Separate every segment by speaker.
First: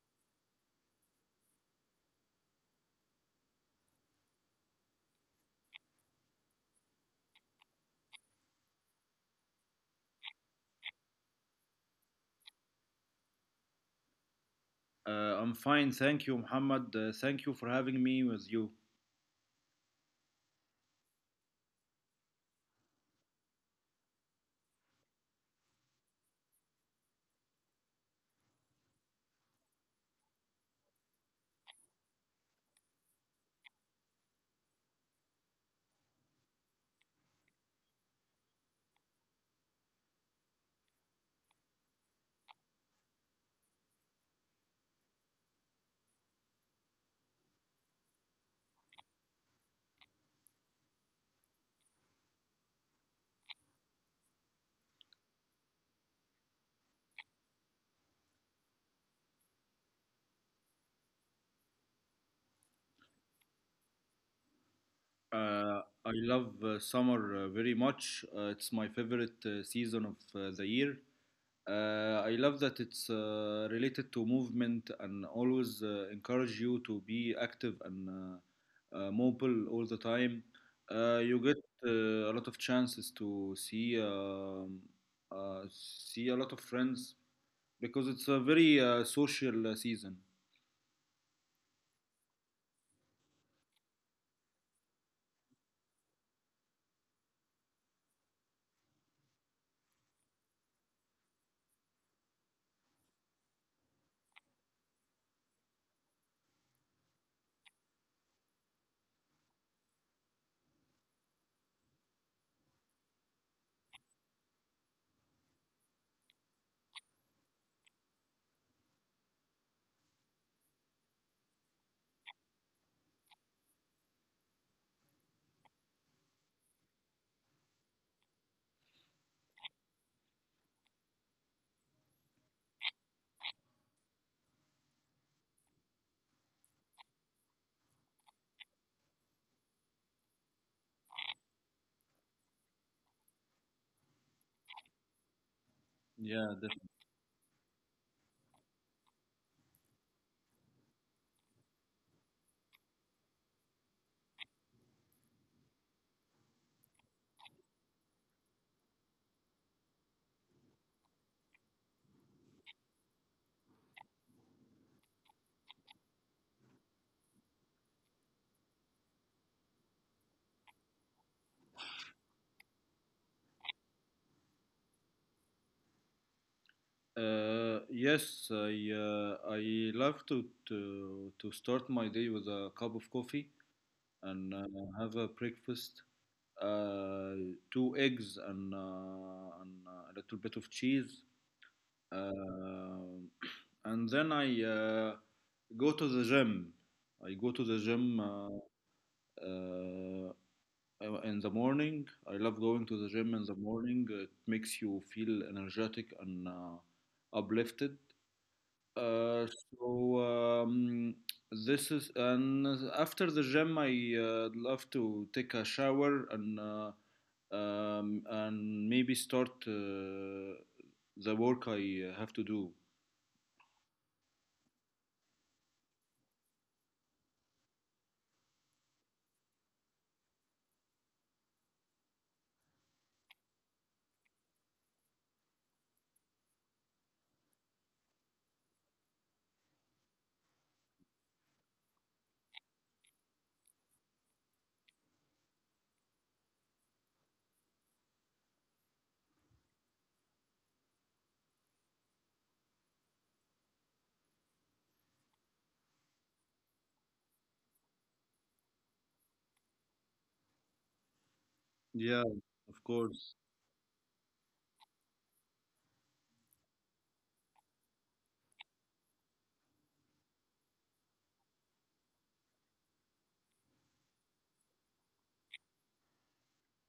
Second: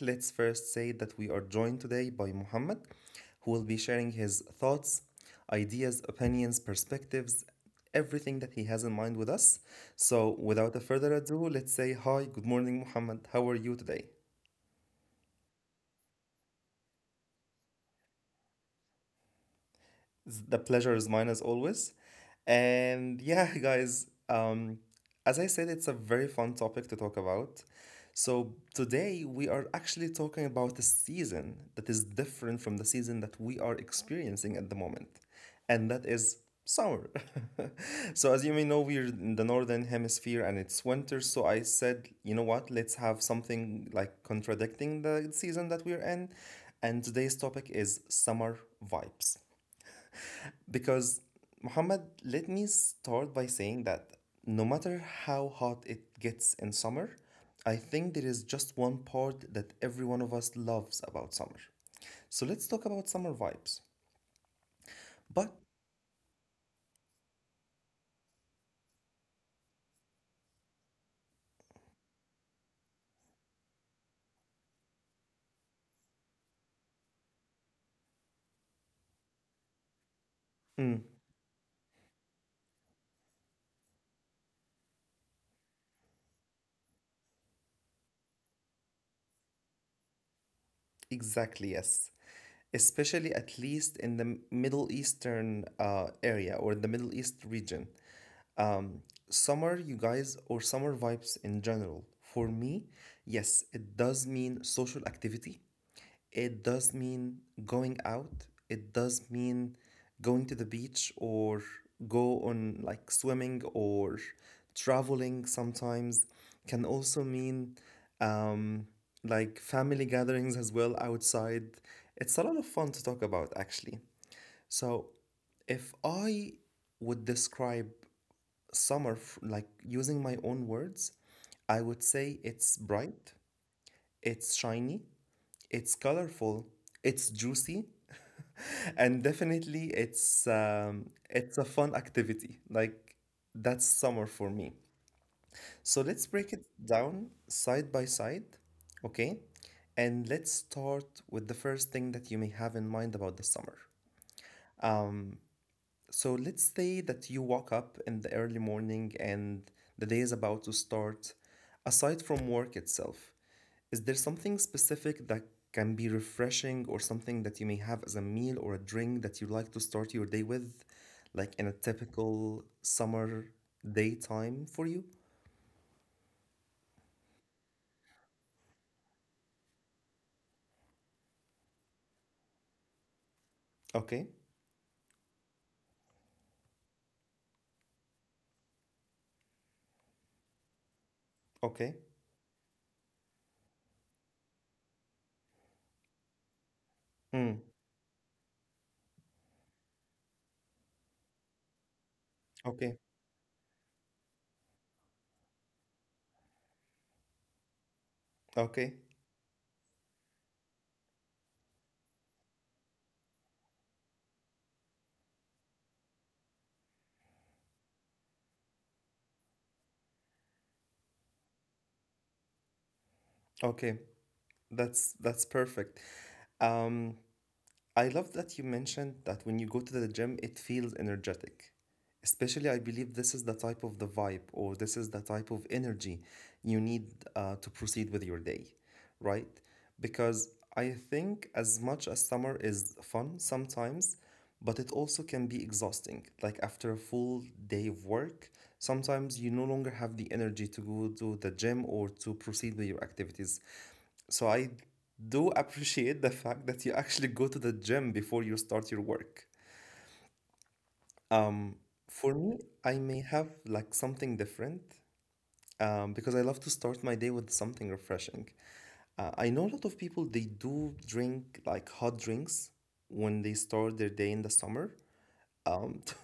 Speaker 1: let's first say that we are joined today by Muhammad, who will be sharing his thoughts, ideas, opinions, perspectives, everything that he has in mind with us. So, without a further ado, let's say hi, good morning, Muhammad. How are you today?
Speaker 2: I'm fine, thank you, Muhammad. Thank you for having me with you.
Speaker 1: The pleasure is mine as always. And yeah, guys, as I said, it's a very fun topic to talk about. So today we are actually talking about a season that is different from the season that we are experiencing at the moment, and that is summer. So as you may know, we're in the northern hemisphere and it's winter. So I said, you know what? Let's have something like contradicting the season that we're in. And today's topic is summer vibes. Because Muhammad, let me start by saying that no matter how hot it gets in summer, I think there is just one part that every one of us loves about summer. So let's talk about summer vibes.
Speaker 2: Uh,
Speaker 1: But
Speaker 2: I love summer very much. It's my favorite season of the year. I love that it's related to movement and always encourage you to be active and mobile all the time. You
Speaker 1: mm,
Speaker 2: get a lot of chances to see a lot of friends because it's a very social season.
Speaker 1: exactly, yes. Especially at least in the Middle Eastern area or the Middle East region. Um, summer, you guys, or summer vibes in general, for me, yes, it does mean social activity. It does mean going out. It does mean going to the beach or go on like swimming or traveling sometimes. Can also mean um, like family gatherings as well outside. It's a lot of fun to talk about actually. So if I would describe summer like using my own words, I would say it's bright, it's shiny, it's colorful, it's juicy, and definitely it's a fun activity. Like that's summer for me. So
Speaker 2: Yeah.
Speaker 1: let's break it down side by side, okay? And let's start with the first thing that you may have in mind about the summer. Um, so let's say that you wake up in the early morning and the day is about to start. Aside from work itself, is there something specific that can be refreshing or something that you may have as a meal or a drink that you like to start your day with, like in a typical summer daytime for you?
Speaker 2: Yes, I I love to start my day with a cup of coffee and
Speaker 1: Okay,
Speaker 2: have a breakfast, uh, two eggs and a little bit of cheese,
Speaker 1: okay,
Speaker 2: uh, and then I go to the gym. I go to the
Speaker 1: mm,
Speaker 2: gym uh, in the morning. I love going to the gym in the
Speaker 1: okay,
Speaker 2: morning. It makes you feel energetic and uplifted. Uh,
Speaker 1: okay,
Speaker 2: so um, this is and after the gym, I love to take a shower and maybe start the work I have to do.
Speaker 1: okay. That's perfect. Um, I love that you mentioned that when you go to the gym, it feels energetic. Especially, I believe this is the type of the vibe or this is the type of energy you need to proceed with your day, right? Because I think as much as summer is fun sometimes, but it also can be exhausting. Like after a full day of work, sometimes you no longer have the energy to go to the gym or to proceed with your activities. So I do appreciate the fact that you actually go to the gym before you start your work.
Speaker 2: Yeah,
Speaker 1: Um,
Speaker 2: of
Speaker 1: for me,
Speaker 2: course.
Speaker 1: I may have like something different because I love to start my day with something refreshing. I know a lot of people they do drink like hot drinks when they start their day in the summer. To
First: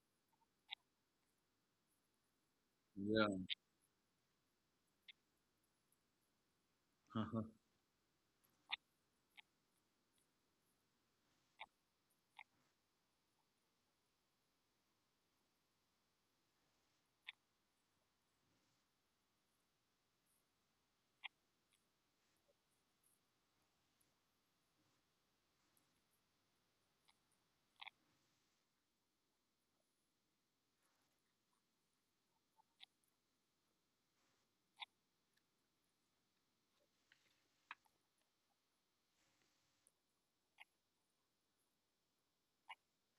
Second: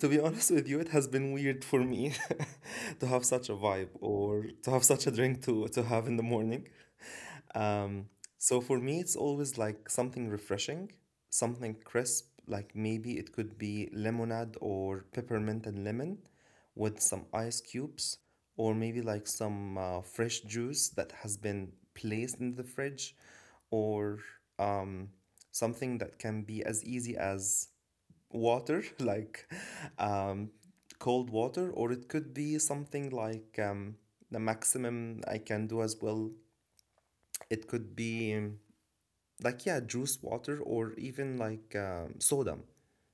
Speaker 1: to be honest with you, it has been weird for me to have
Speaker 2: Yeah.
Speaker 1: such a vibe or to have such a drink to have in the morning. Um, so for me, it's always like something refreshing, something crisp, like maybe it could be lemonade or peppermint and lemon with some ice cubes, or maybe like some fresh juice that has been placed in the fridge, or um, something that can be as easy as water, like um, cold water, or it could be something like the maximum I can do as well. It could be like yeah juice water or even like soda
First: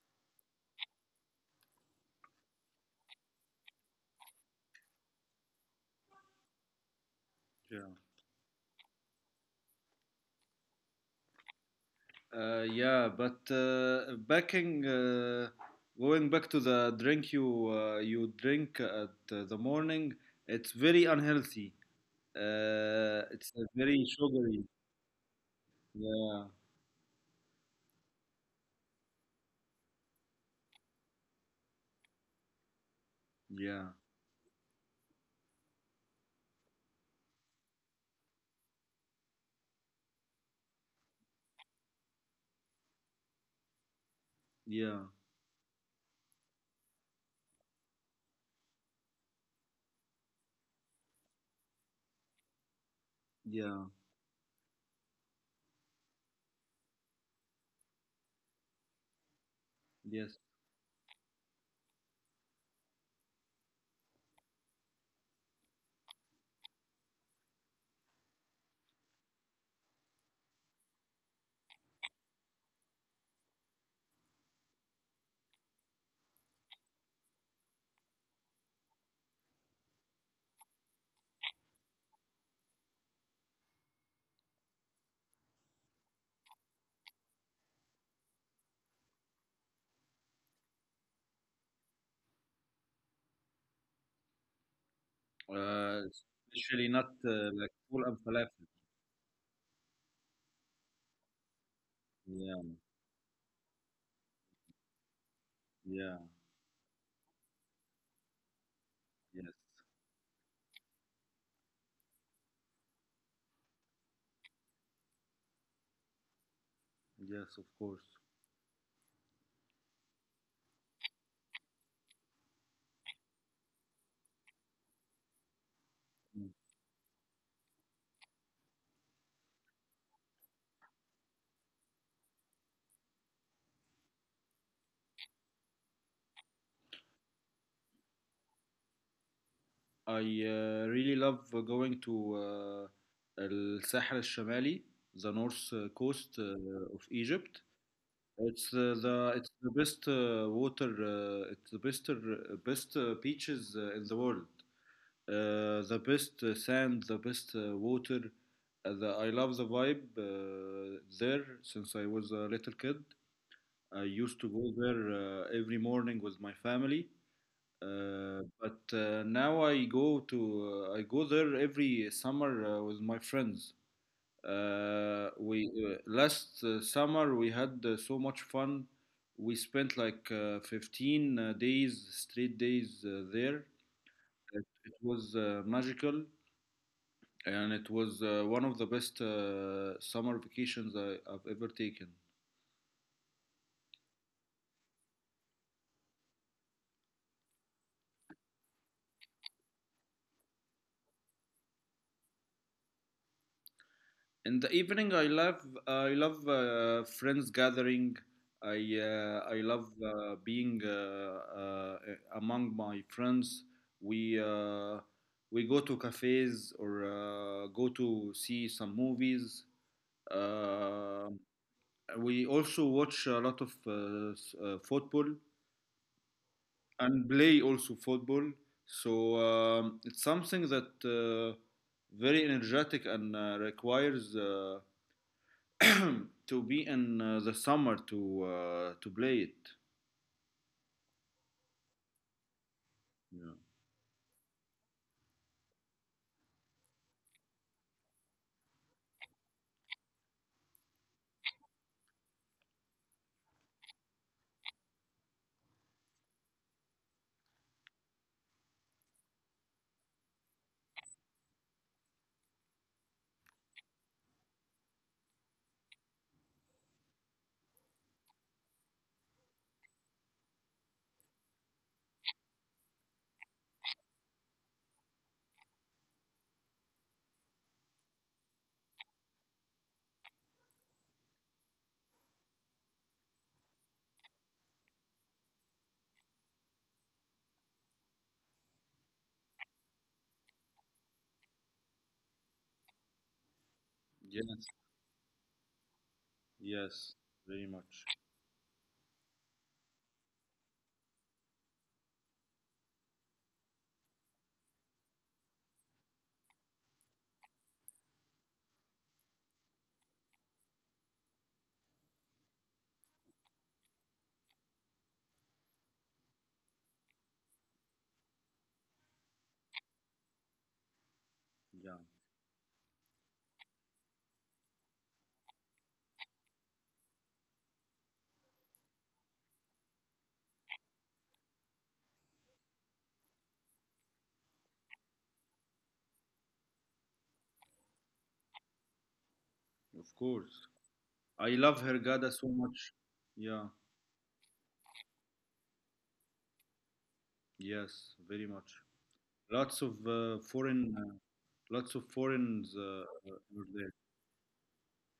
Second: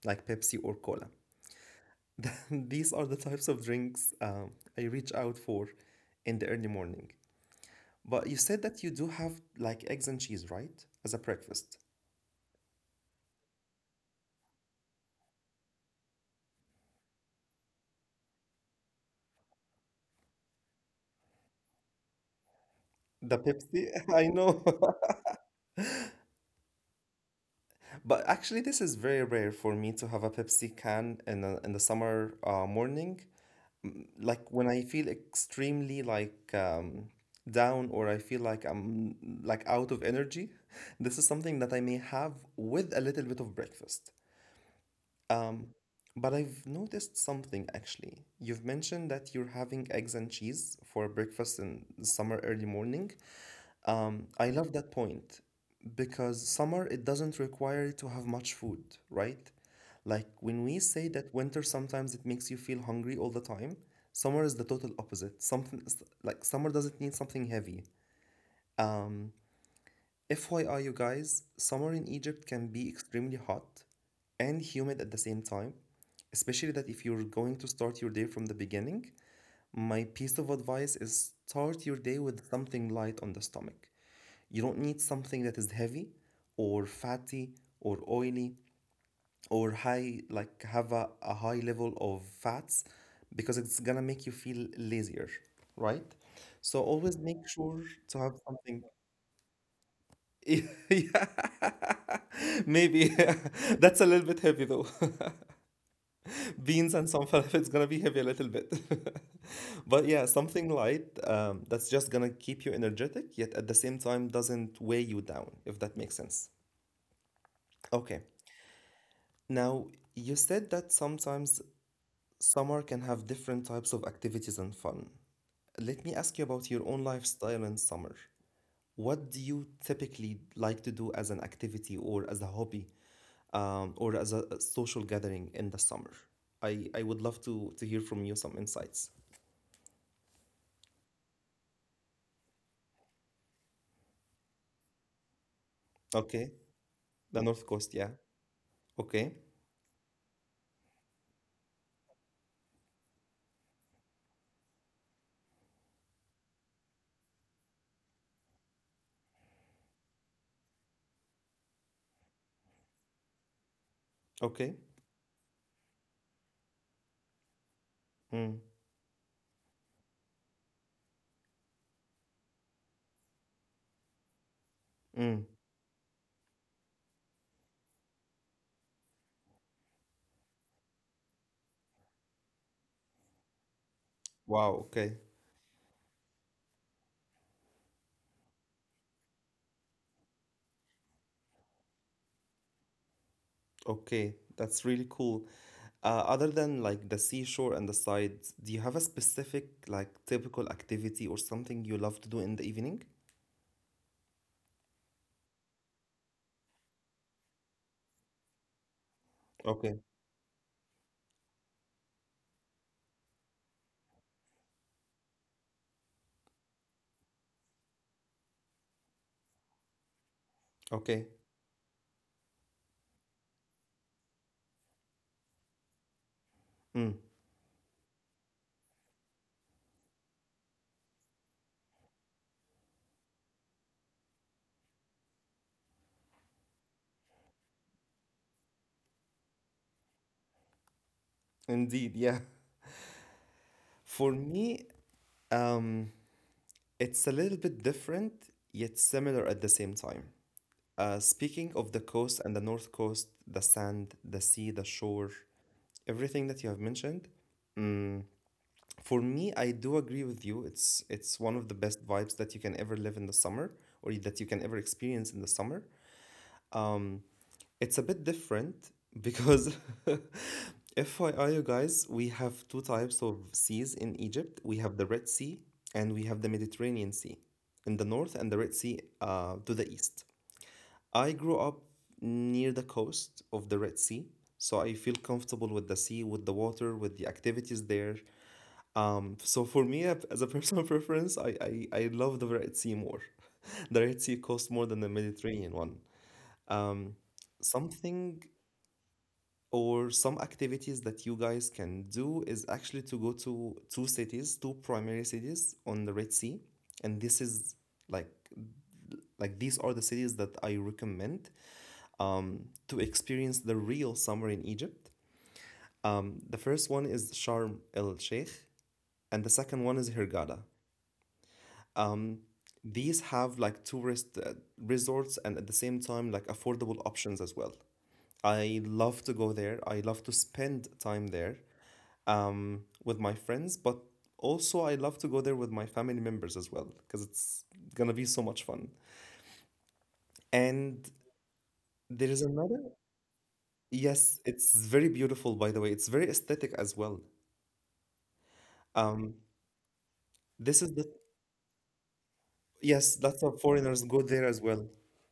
Speaker 1: like pepsi or cola. These are the types of drinks I reach out for in the early morning.
Speaker 2: Yeah.
Speaker 1: But you said that you do have like eggs and cheese, right, as a breakfast?
Speaker 2: Yeah, but going back to the drink you you drink at the morning, it's very unhealthy.
Speaker 1: The
Speaker 2: It's
Speaker 1: pepsi.
Speaker 2: very
Speaker 1: I know.
Speaker 2: sugary. Yeah,
Speaker 1: But actually this is very rare for me to have a pepsi can in the summer morning,
Speaker 2: yeah,
Speaker 1: like when I feel extremely like down or I feel like I'm like out of energy. This is something that I may have with a little bit of breakfast.
Speaker 2: yeah,
Speaker 1: Um, but I've noticed something actually. You've mentioned that you're having eggs and cheese for breakfast in the summer early morning.
Speaker 2: yeah,
Speaker 1: I love that point because summer it doesn't require you to have much food, right? Like
Speaker 2: yes.
Speaker 1: when we say that winter sometimes it makes you feel hungry all the time, summer is the total opposite. Something like summer doesn't need something heavy. Um, FYI, you guys, summer in Egypt can be extremely hot and humid at the same time, especially that if you're going to start your day from the beginning. My piece of advice is start your day with something light on the stomach. You don't need something that is heavy or fatty or oily or high, like have a high level of fats because it's gonna make you feel lazier,
Speaker 2: Uh,
Speaker 1: right?
Speaker 2: Especially
Speaker 1: So
Speaker 2: not
Speaker 1: always make
Speaker 2: like
Speaker 1: sure
Speaker 2: full and
Speaker 1: to have
Speaker 2: falafel.
Speaker 1: something. Yeah,
Speaker 2: Yeah,
Speaker 1: maybe. That's a little bit heavy though.
Speaker 2: yeah,
Speaker 1: Beans and some falafel, it's gonna be heavy a little bit.
Speaker 2: yes,
Speaker 1: But yeah, something light that's just gonna keep you energetic, yet at the same time doesn't weigh you down, if that makes sense.
Speaker 2: yes, of course.
Speaker 1: Okay. Now, you said that sometimes summer can have different types of activities and fun. Let me
Speaker 2: Mm.
Speaker 1: ask you about your own lifestyle in summer. What do you typically like to do as an activity or as a hobby, or as a social gathering in the summer? I would love to, hear from you some insights.
Speaker 2: I really love going to الساحل الشمالي, the north coast
Speaker 1: Okay,
Speaker 2: of
Speaker 1: the
Speaker 2: Egypt.
Speaker 1: North Coast, yeah.
Speaker 2: It's the
Speaker 1: Okay,
Speaker 2: it's the best water, it's the best beaches in the world. The best sand, the best water. I love the vibe there since I was a little kid. I used to
Speaker 1: okay.
Speaker 2: go there every morning with my family. Uh,
Speaker 1: Mm,
Speaker 2: but uh, now I go there every summer with my friends.
Speaker 1: mm.
Speaker 2: We last summer we had so much fun. We spent like 15 days, straight days there.
Speaker 1: Wow,
Speaker 2: It,
Speaker 1: okay,
Speaker 2: it was magical and it was one of the best summer vacations I've ever taken.
Speaker 1: okay. That's really cool. Other than like the seashore and the sides, do you have a specific like typical activity or something you love to do in the evening?
Speaker 2: In the evening, I love friends gathering. I I
Speaker 1: Okay.
Speaker 2: love being among my friends. We we go to cafes or go to see some movies.
Speaker 1: Okay.
Speaker 2: Uh, we also watch a lot of football
Speaker 1: Mm,
Speaker 2: and play also football. So it's something that very energetic and requires to be in the summer to play it.
Speaker 1: indeed, yeah.
Speaker 2: Yeah.
Speaker 1: For me, um, it's a little bit different yet similar at the same time. Speaking of the coast and the north coast, the sand, the sea, the shore, everything that you have mentioned, mm, for me, I do agree with you. It's one of the best vibes that you can ever live in the summer or that you can ever experience in the summer. It's a bit different because FYI, you guys, we have two types of seas in Egypt. We have the Red Sea and we have the Mediterranean Sea in the north and the Red Sea to the east. I grew up near the coast of the Red Sea, so I feel comfortable with the sea, with the water, with the activities there. So for me, as a personal preference, I love the Red Sea more. The Red Sea coast more
Speaker 2: Yes.
Speaker 1: than the Mediterranean one. Um,
Speaker 2: Yes. Very much.
Speaker 1: something or some activities that you guys can do is actually to go to two cities, two primary cities on the Red Sea, and this is like like these are the cities that I recommend to experience the real summer in Egypt. The first one is Sharm El Sheikh and the second one is Hurghada.
Speaker 2: Yeah.
Speaker 1: um, these have like tourist resorts and at the same time like affordable options as well. I love to go there, I love to spend time there with my friends, but also I love to go there with my family members as well because it's gonna be so much fun.
Speaker 2: Of course.
Speaker 1: And
Speaker 2: I love
Speaker 1: there is
Speaker 2: Hergada so
Speaker 1: another,
Speaker 2: much. Yeah.
Speaker 1: yes, it's very beautiful, by the way. It's very aesthetic as well.
Speaker 2: Yes. Very much.
Speaker 1: Um,
Speaker 2: Lots of
Speaker 1: this is the,
Speaker 2: foreign. Lots of foreigners
Speaker 1: yes, lots of
Speaker 2: were there.
Speaker 1: foreigners go there as well.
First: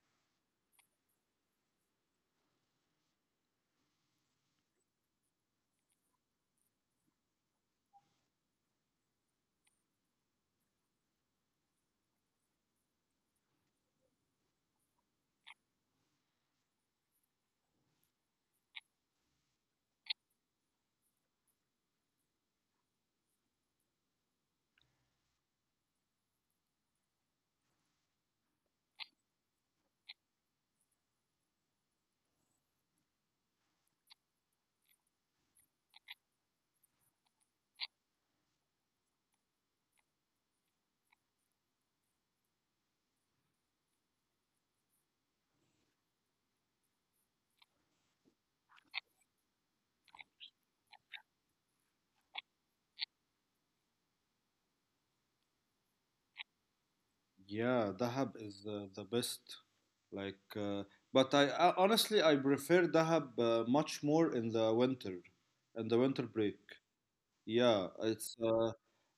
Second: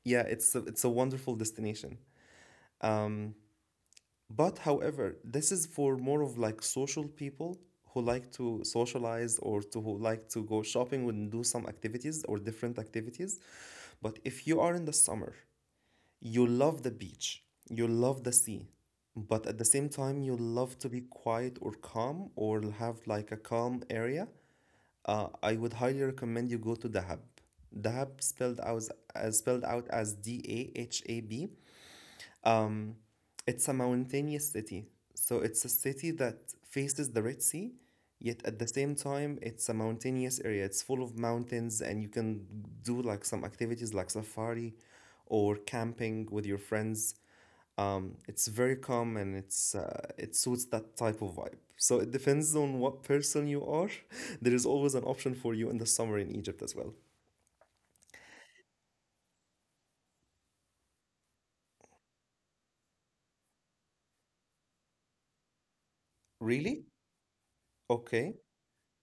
Speaker 1: Yeah, it's a wonderful destination. Um, But however, this is for more of like social people who like to socialize or to who like to go shopping and do some activities or different activities. But if you are in the summer, you love the beach, you love the sea, but at the same time you love to be quiet or calm or have like a calm area, I would highly recommend you go to Dahab. Dahab spelled out as Dahab. Um, it's a mountainous city. So it's a city that faces the Red Sea, yet at the same time, it's a mountainous area. It's full of mountains, and you can do like some activities like safari or camping with your friends. It's very calm and it suits that type of vibe. So it depends on what person you are. There is always an option for you in the summer in Egypt as well.
Speaker 2: Yeah, Dahab is the best. Like, uh, but I honestly I prefer Dahab much more in the winter break.
Speaker 1: Really?
Speaker 2: Yeah,
Speaker 1: Okay.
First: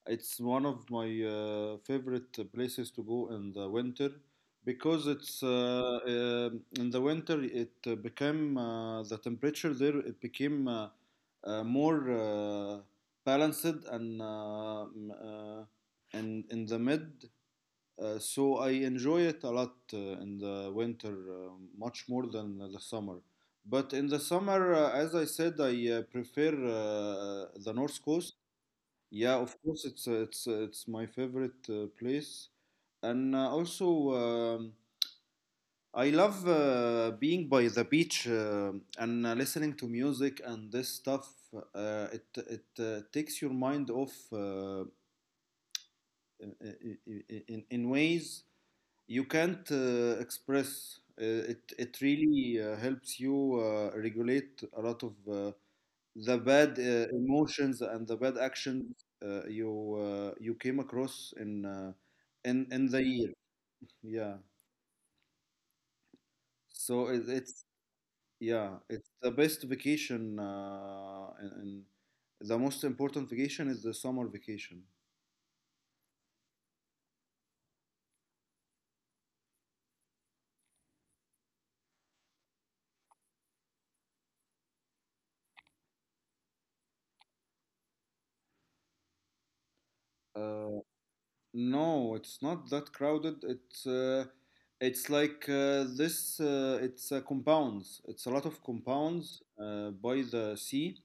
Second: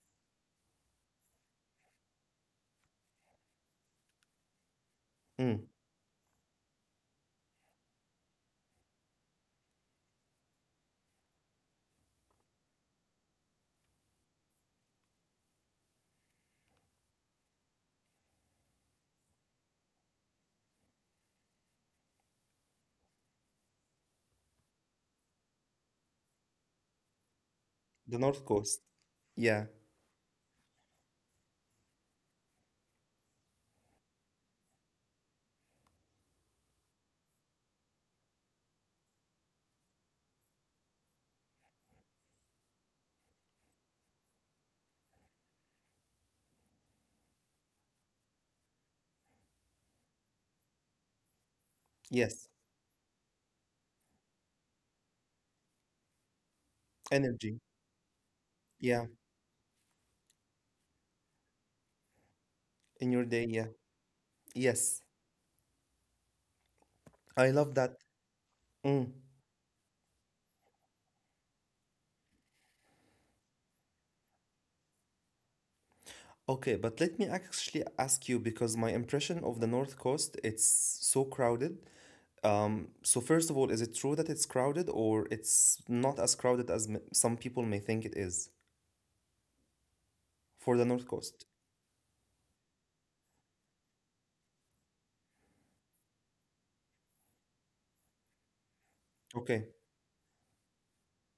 Speaker 2: it's one of my favorite places to go in the winter because it's
Speaker 1: Mm.
Speaker 2: in the winter it became the temperature there it became more balanced and and in the mid so I enjoy it a lot in the winter, much more than the summer. But in the summer, as I said, I prefer the North
Speaker 1: The North
Speaker 2: Coast.
Speaker 1: Coast.
Speaker 2: Yeah,
Speaker 1: Yeah.
Speaker 2: of course, it's it's my favorite place, and also I love being by the beach and listening to music and this stuff. It takes your mind off in, in ways you can't express it it
Speaker 1: Yes.
Speaker 2: really helps you regulate a lot of the bad
Speaker 1: Energy.
Speaker 2: emotions and the bad actions
Speaker 1: Yeah.
Speaker 2: you you came across in in
Speaker 1: In
Speaker 2: the
Speaker 1: your
Speaker 2: year.
Speaker 1: day. Yeah.
Speaker 2: Yeah,
Speaker 1: Yes,
Speaker 2: so
Speaker 1: I love
Speaker 2: it's
Speaker 1: that.
Speaker 2: yeah
Speaker 1: Mm.
Speaker 2: it's the best vacation and the most important vacation is the summer vacation.
Speaker 1: Okay, but let me actually ask you, because my impression of the North Coast, it's so crowded. So first of all, is it true that it's crowded, or it's not as crowded as m some people may think it is for the North
Speaker 2: uh,
Speaker 1: Coast?
Speaker 2: No, it's not that crowded. It's like this. It's compounds. It's a lot of
Speaker 1: Okay.
Speaker 2: compounds by the sea.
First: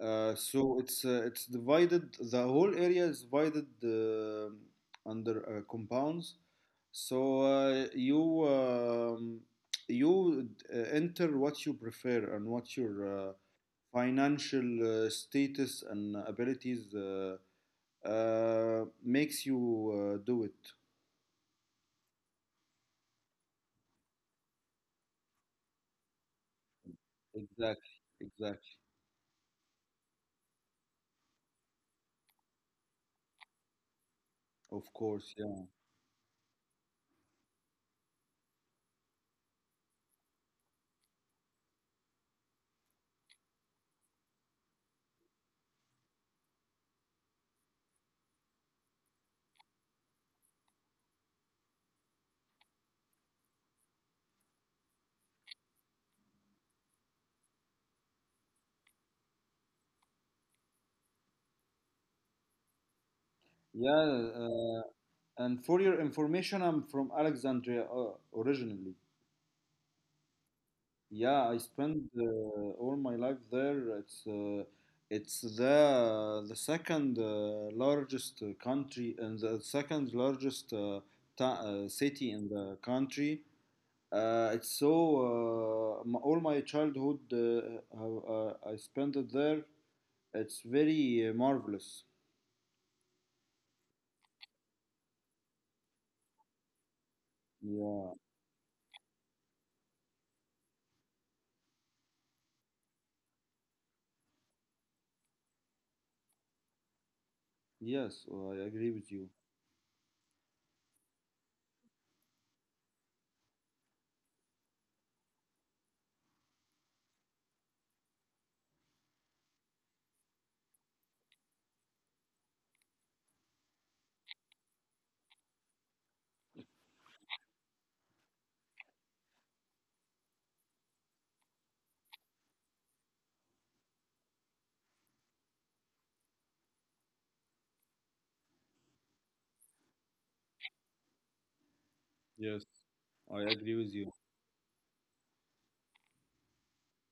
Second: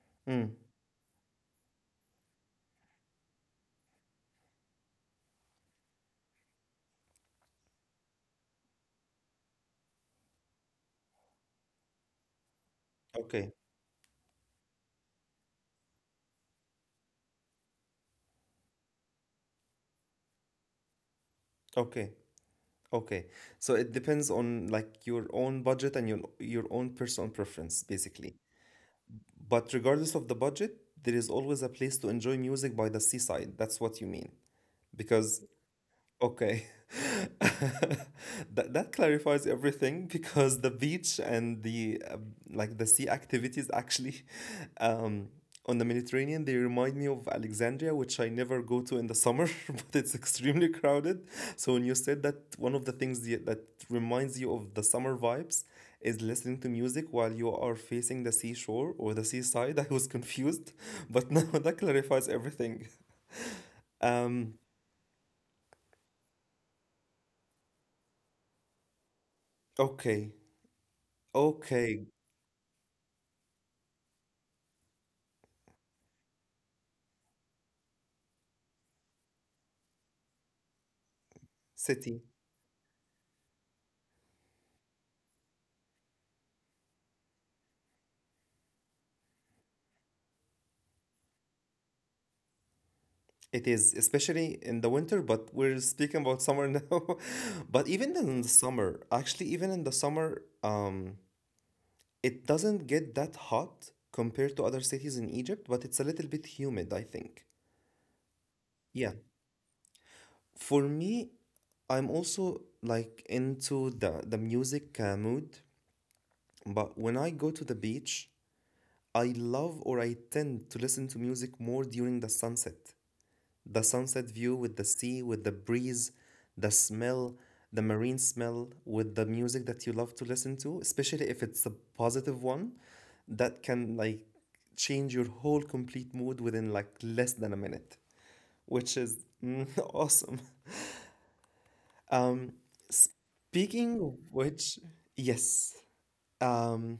Speaker 2: Uh,
Speaker 1: Mm.
Speaker 2: so it's divided. The whole area is divided under compounds. So you enter what you prefer and what your
Speaker 1: Okay.
Speaker 2: financial status and abilities makes you do it.
Speaker 1: Okay. Okay. So it depends on like your own budget and your own personal preference,
Speaker 2: Exactly,
Speaker 1: basically.
Speaker 2: exactly.
Speaker 1: But regardless of the budget, there is always a place to enjoy music by the seaside. That's what you mean.
Speaker 2: Of course,
Speaker 1: Because
Speaker 2: yeah.
Speaker 1: okay. That that clarifies everything because the beach and the like the sea activities actually um on the Mediterranean, they remind me of Alexandria, which I never go to in the summer, but it's extremely crowded. So when you said that one of the things that reminds you of the summer vibes is listening to music while you are facing the seashore or the seaside, I was confused, but now that clarifies everything.
Speaker 2: Yeah,
Speaker 1: Um
Speaker 2: uh, and for your information, I'm from Alexandria originally.
Speaker 1: okay.
Speaker 2: Yeah, I spent
Speaker 1: Okay,
Speaker 2: all my life there. It's it's the second largest country and the second largest
Speaker 1: city.
Speaker 2: city in the country. It's so m all my childhood I spent it there. It's very marvelous.
Speaker 1: It is, especially in the winter, but we're speaking about summer now. But
Speaker 2: Yeah.
Speaker 1: even in the summer, actually, even in the summer, it doesn't get that hot compared to other cities in Egypt, but it's a little bit humid, I think.
Speaker 2: Yes, well, I agree with
Speaker 1: Yeah.
Speaker 2: you.
Speaker 1: For me, I'm also like into the music mood, but when I go to the beach, I love or I tend to listen to music more during the sunset. The sunset view with the sea, with the breeze, the smell, the marine smell, with the music that you love to listen to, especially if it's a positive one, that can like change your whole complete mood within like less than a minute, which is awesome. Um,
Speaker 2: Yes, I agree with
Speaker 1: speaking
Speaker 2: you.
Speaker 1: of which, yes. Um,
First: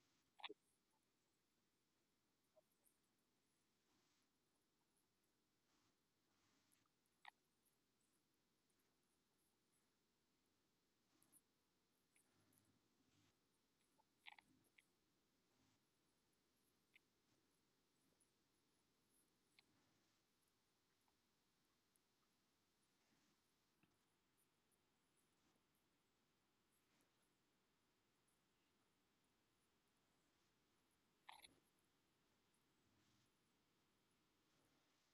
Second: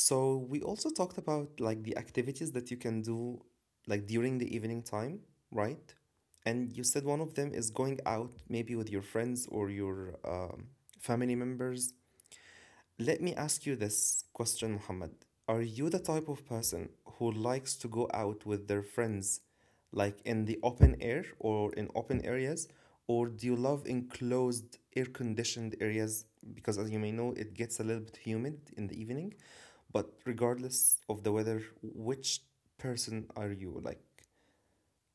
Speaker 1: So we also talked about like the activities that you can do like during the evening time, right? And you said one of them is going out maybe with your friends or your family members. Let me ask you this question, Muhammad. Are you the type of person who likes to go out with their friends, like in the open air or in open areas, or do you love enclosed, air-conditioned areas? Because as you may know, it gets a little bit humid in the evening. But regardless of the weather, which person are you? Like,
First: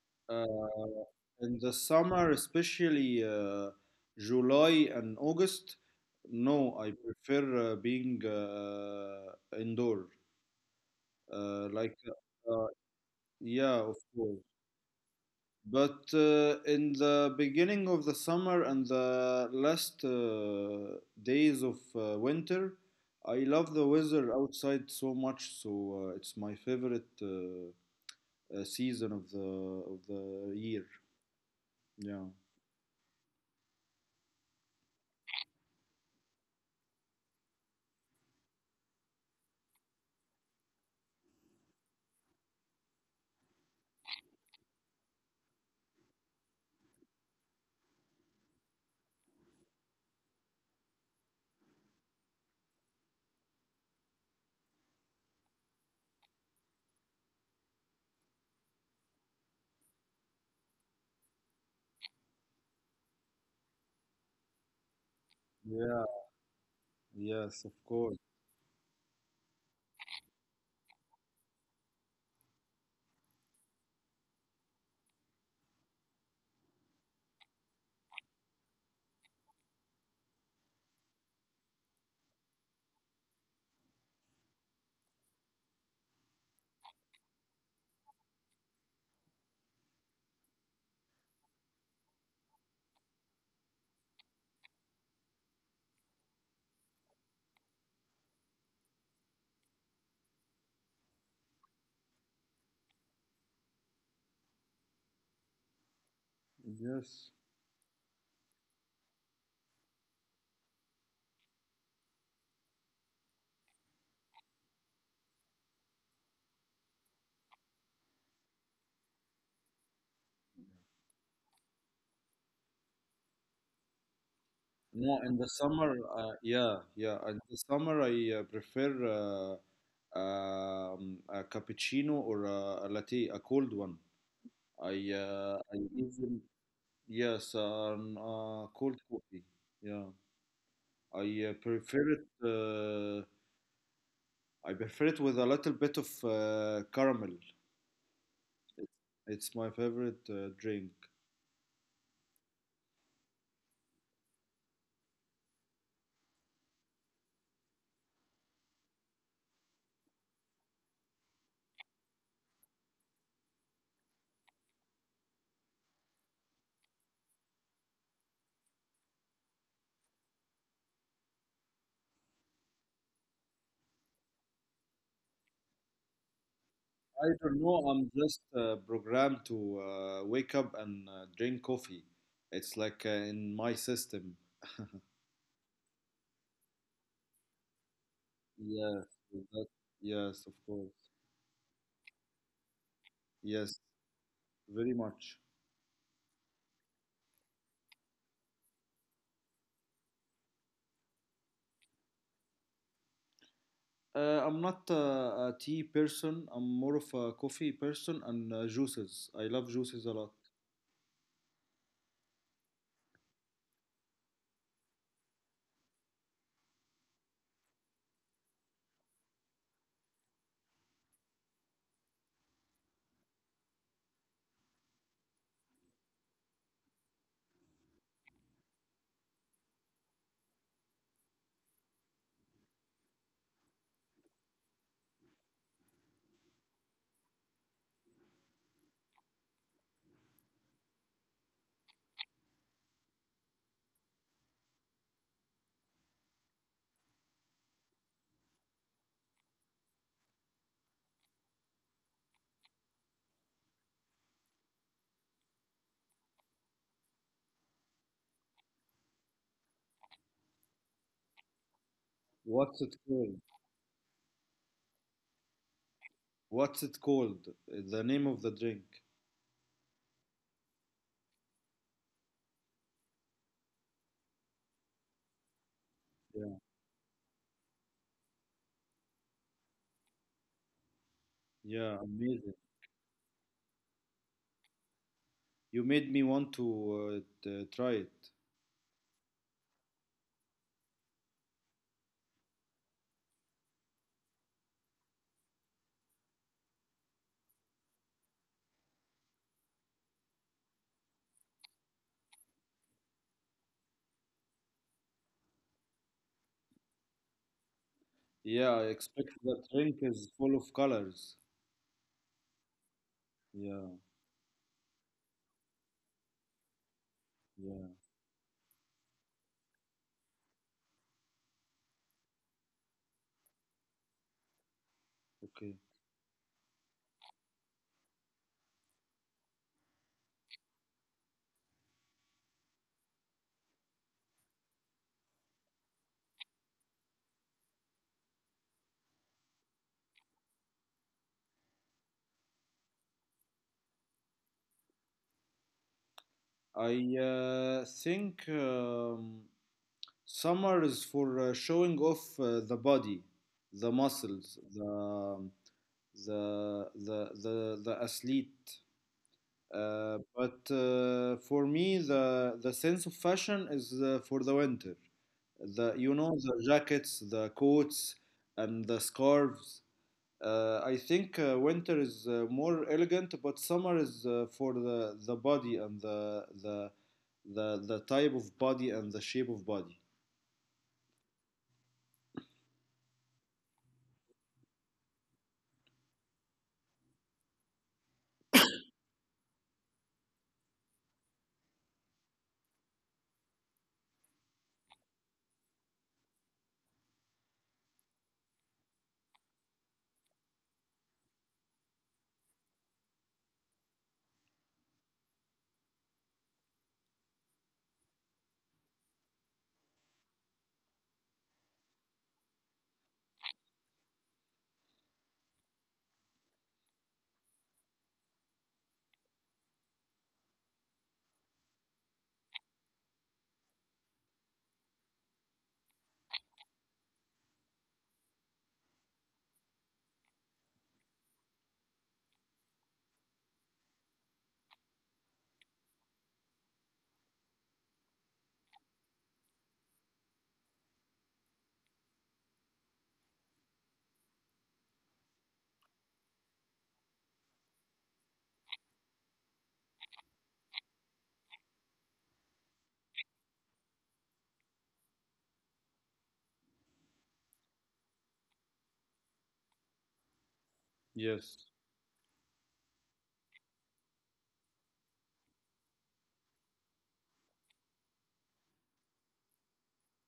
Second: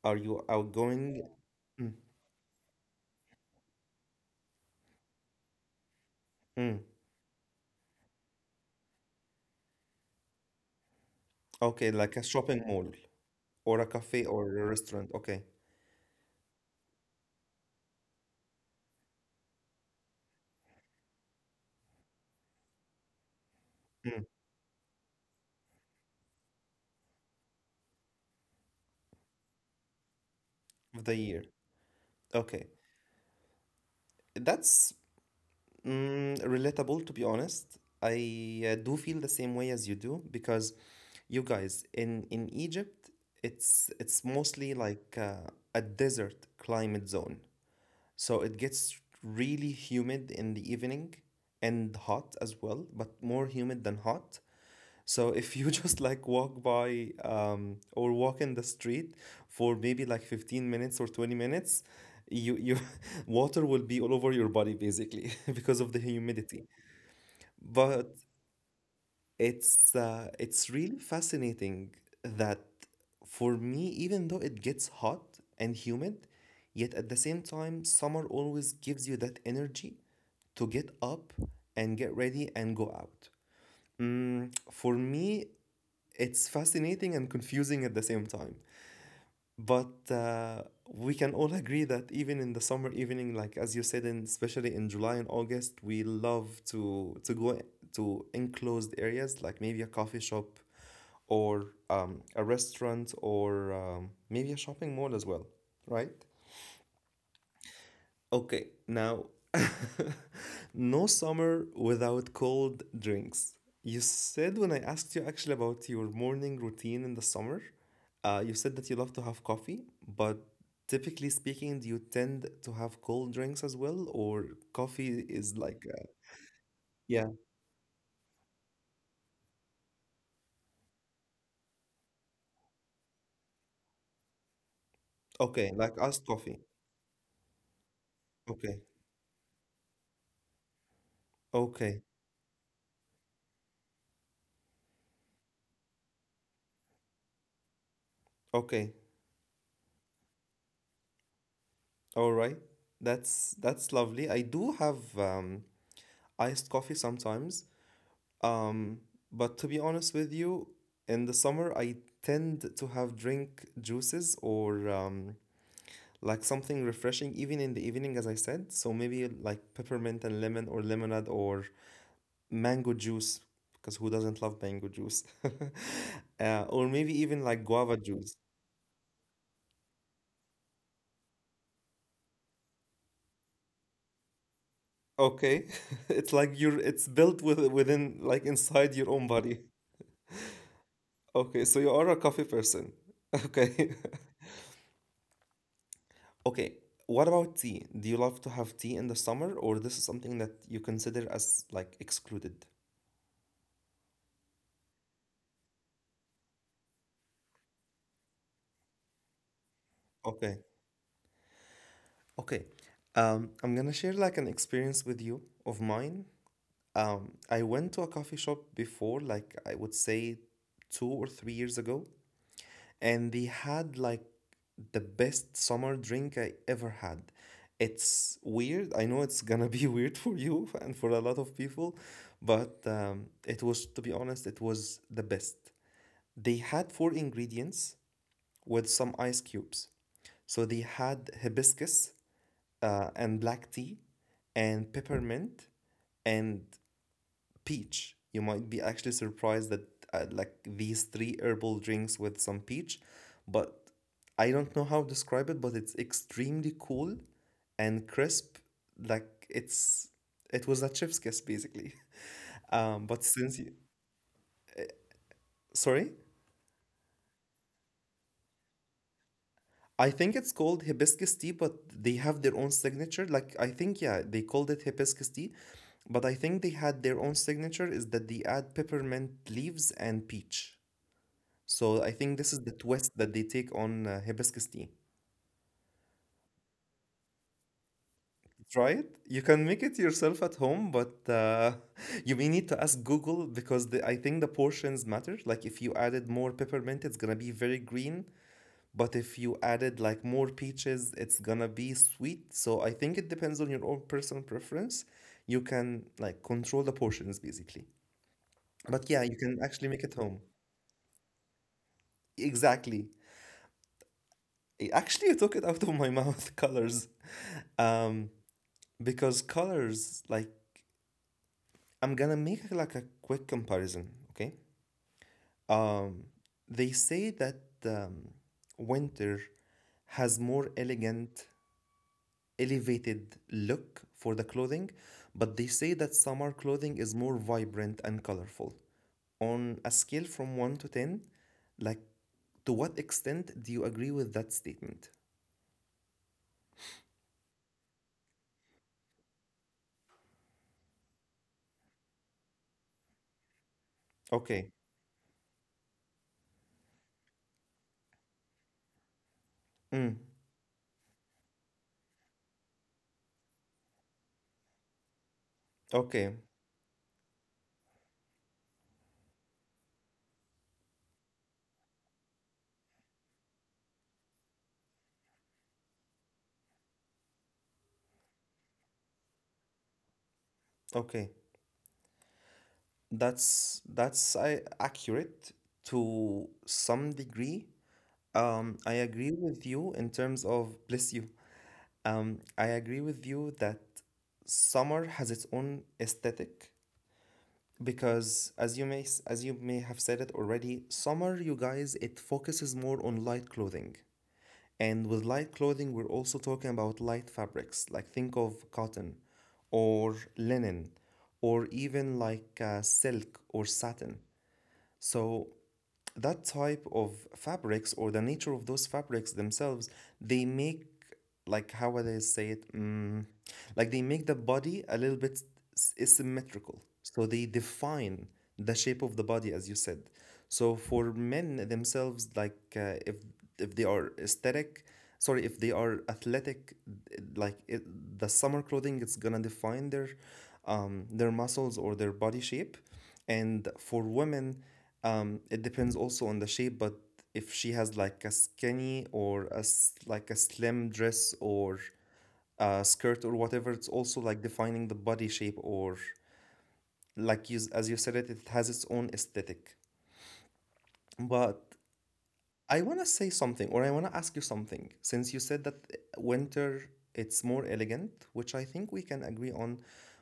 Speaker 1: are you
Speaker 2: Uh,
Speaker 1: outgoing?
Speaker 2: in the
Speaker 1: Mm,
Speaker 2: summer, especially July and August, no,
Speaker 1: mm.
Speaker 2: I prefer being indoor. Uh, like,
Speaker 1: Okay, like a
Speaker 2: uh, uh,
Speaker 1: shopping mall
Speaker 2: yeah,
Speaker 1: or
Speaker 2: of
Speaker 1: a cafe
Speaker 2: course.
Speaker 1: or a restaurant. Okay.
Speaker 2: But in the beginning of the summer and the last days of winter, I love the weather
Speaker 1: Mm,
Speaker 2: outside so much, so it's my favorite season of the year.
Speaker 1: of the year.
Speaker 2: Yeah.
Speaker 1: Okay. That's mm, relatable, to be honest. I do feel the same way as you do because you guys in Egypt, it's mostly like a desert climate zone. So it gets really humid in the evening and hot as well, but more humid than hot. So if you just like walk by or walk in the street for maybe like 15 minutes or 20 minutes, you water will be all over your body basically because
Speaker 2: Yeah.
Speaker 1: of the humidity.
Speaker 2: Yes, of course.
Speaker 1: But it's really fascinating that for me, even though it gets hot and humid, yet at the same time, summer always gives you that energy to get up and get ready and go out. Mm, for me, it's fascinating and confusing at the same time. But we can all agree that even in the summer evening, like as you said, in especially in July and August, we love to to enclosed areas, like maybe a coffee shop, or a restaurant, or maybe a shopping mall as well, right?
Speaker 2: Yes.
Speaker 1: Okay, now, no summer without cold drinks. You said when I asked you actually about your morning routine in the summer, you said that you love to have coffee, but typically speaking, do you tend to have cold drinks as well, or
Speaker 2: No,
Speaker 1: coffee
Speaker 2: in the
Speaker 1: is like,
Speaker 2: summer, yeah, yeah.
Speaker 1: yeah,
Speaker 2: In the summer, I prefer a cappuccino or a latte, a cold one. I
Speaker 1: okay, like iced
Speaker 2: even
Speaker 1: coffee.
Speaker 2: Yes,
Speaker 1: Okay,
Speaker 2: cold coffee. Yeah, I
Speaker 1: okay,
Speaker 2: prefer it. I prefer it with a little bit of caramel.
Speaker 1: okay,
Speaker 2: It's my favorite drink.
Speaker 1: all right. That's lovely. I do have iced coffee sometimes. Um, but to be honest with you, in the summer I tend to have drink juices or like something refreshing, even in the evening, as I said. So maybe like peppermint and lemon or lemonade or mango juice, because who doesn't love mango juice? Or
Speaker 2: I
Speaker 1: maybe even
Speaker 2: don't
Speaker 1: like
Speaker 2: know.
Speaker 1: guava
Speaker 2: I'm just
Speaker 1: juice.
Speaker 2: programmed to wake up and drink coffee. It's like in my system.
Speaker 1: Okay, it's like you're it's built with within like inside
Speaker 2: Yes,
Speaker 1: your own body.
Speaker 2: that, yes, of course.
Speaker 1: Okay, so you are a coffee person.
Speaker 2: Yes,
Speaker 1: Okay.
Speaker 2: very much.
Speaker 1: Okay, what about tea? Do you love to have tea in the summer, or this is something that you consider as like excluded?
Speaker 2: I'm not a tea person. I'm more of a coffee person and juices. I love juices a lot.
Speaker 1: Okay, okay. I'm gonna share like an experience with you of mine. I went to a coffee shop before, like I would say 2 or 3 years ago, and they had like the best summer drink I ever had. It's weird. I know it's gonna be weird for you and for a lot of people, but it was, to be honest, it was the best. They had four ingredients with some ice cubes. So they had hibiscus and black tea and peppermint and peach. You might be actually surprised that like these three herbal drinks with some peach, but I don't know how to describe it, but it's extremely cool and crisp. Like it's it was a chef's kiss basically.
Speaker 2: What's
Speaker 1: Um,
Speaker 2: it
Speaker 1: but
Speaker 2: called?
Speaker 1: since you, sorry.
Speaker 2: What's it called? The name of the drink.
Speaker 1: I think it's called hibiscus tea, but they have their own signature. Like I think yeah, they called it hibiscus tea, but I think
Speaker 2: Yeah,
Speaker 1: they had their own signature is that they add peppermint leaves and peach. So I
Speaker 2: yeah,
Speaker 1: think this is
Speaker 2: amazing.
Speaker 1: the twist that they take on hibiscus tea.
Speaker 2: You made me want to try it.
Speaker 1: Try it. You can make it yourself at home, but you may need to ask Google because the, I think the portions matter. Like if you added more peppermint, it's gonna be very green. But if you added like more peaches, it's gonna be sweet. So I think it depends on your own personal preference. You can like control the portions basically.
Speaker 2: Yeah, I
Speaker 1: But yeah,
Speaker 2: expect
Speaker 1: you can
Speaker 2: that
Speaker 1: actually
Speaker 2: drink
Speaker 1: make it
Speaker 2: is
Speaker 1: home.
Speaker 2: full of colors.
Speaker 1: Exactly.
Speaker 2: Yeah,
Speaker 1: I- Actually, you took it out of my mouth, colors.
Speaker 2: yeah,
Speaker 1: Um, because colors, like, I'm gonna make like a quick comparison, okay?
Speaker 2: okay.
Speaker 1: Um, they say that winter has more elegant elevated look for the clothing, but they say that summer clothing is more vibrant and colorful. On a scale from 1 to 10, like to what extent do you agree with that statement?
Speaker 2: I think summer is for showing off the body, the muscles,
Speaker 1: Okay.
Speaker 2: the athlete.
Speaker 1: Mm.
Speaker 2: But for me, the sense of fashion is for the winter. The you
Speaker 1: Okay.
Speaker 2: know the jackets, the coats, and the scarves. I think winter is more elegant, but summer is for the body and the the type of body and the shape of body.
Speaker 1: Okay. That's I accurate to some degree. I agree with you in terms of bless you. I agree with you that summer has its own aesthetic, because as you may have said it already, summer, you guys, it focuses more on light clothing, and with light clothing we're also talking about light fabrics, like think of cotton or linen or even like silk or satin. So that type of fabrics or the nature of those fabrics themselves, they make, like how would I say it? Mm, like they make the body a little bit asymmetrical. So they define the shape of the body, as you said. So for men themselves, like if if they are aesthetic, sorry, if they are athletic, like it, the summer clothing, it's gonna define their muscles or their body shape. And for women, it depends also on the shape, but if she has like a skinny or a like a slim dress or a skirt or whatever, it's also like defining the body shape or like you, as you said it, it has its own aesthetic.
Speaker 2: Yes,
Speaker 1: But I want to say something, or I want to ask you something, since you said that winter it's more elegant, which I think we can agree on.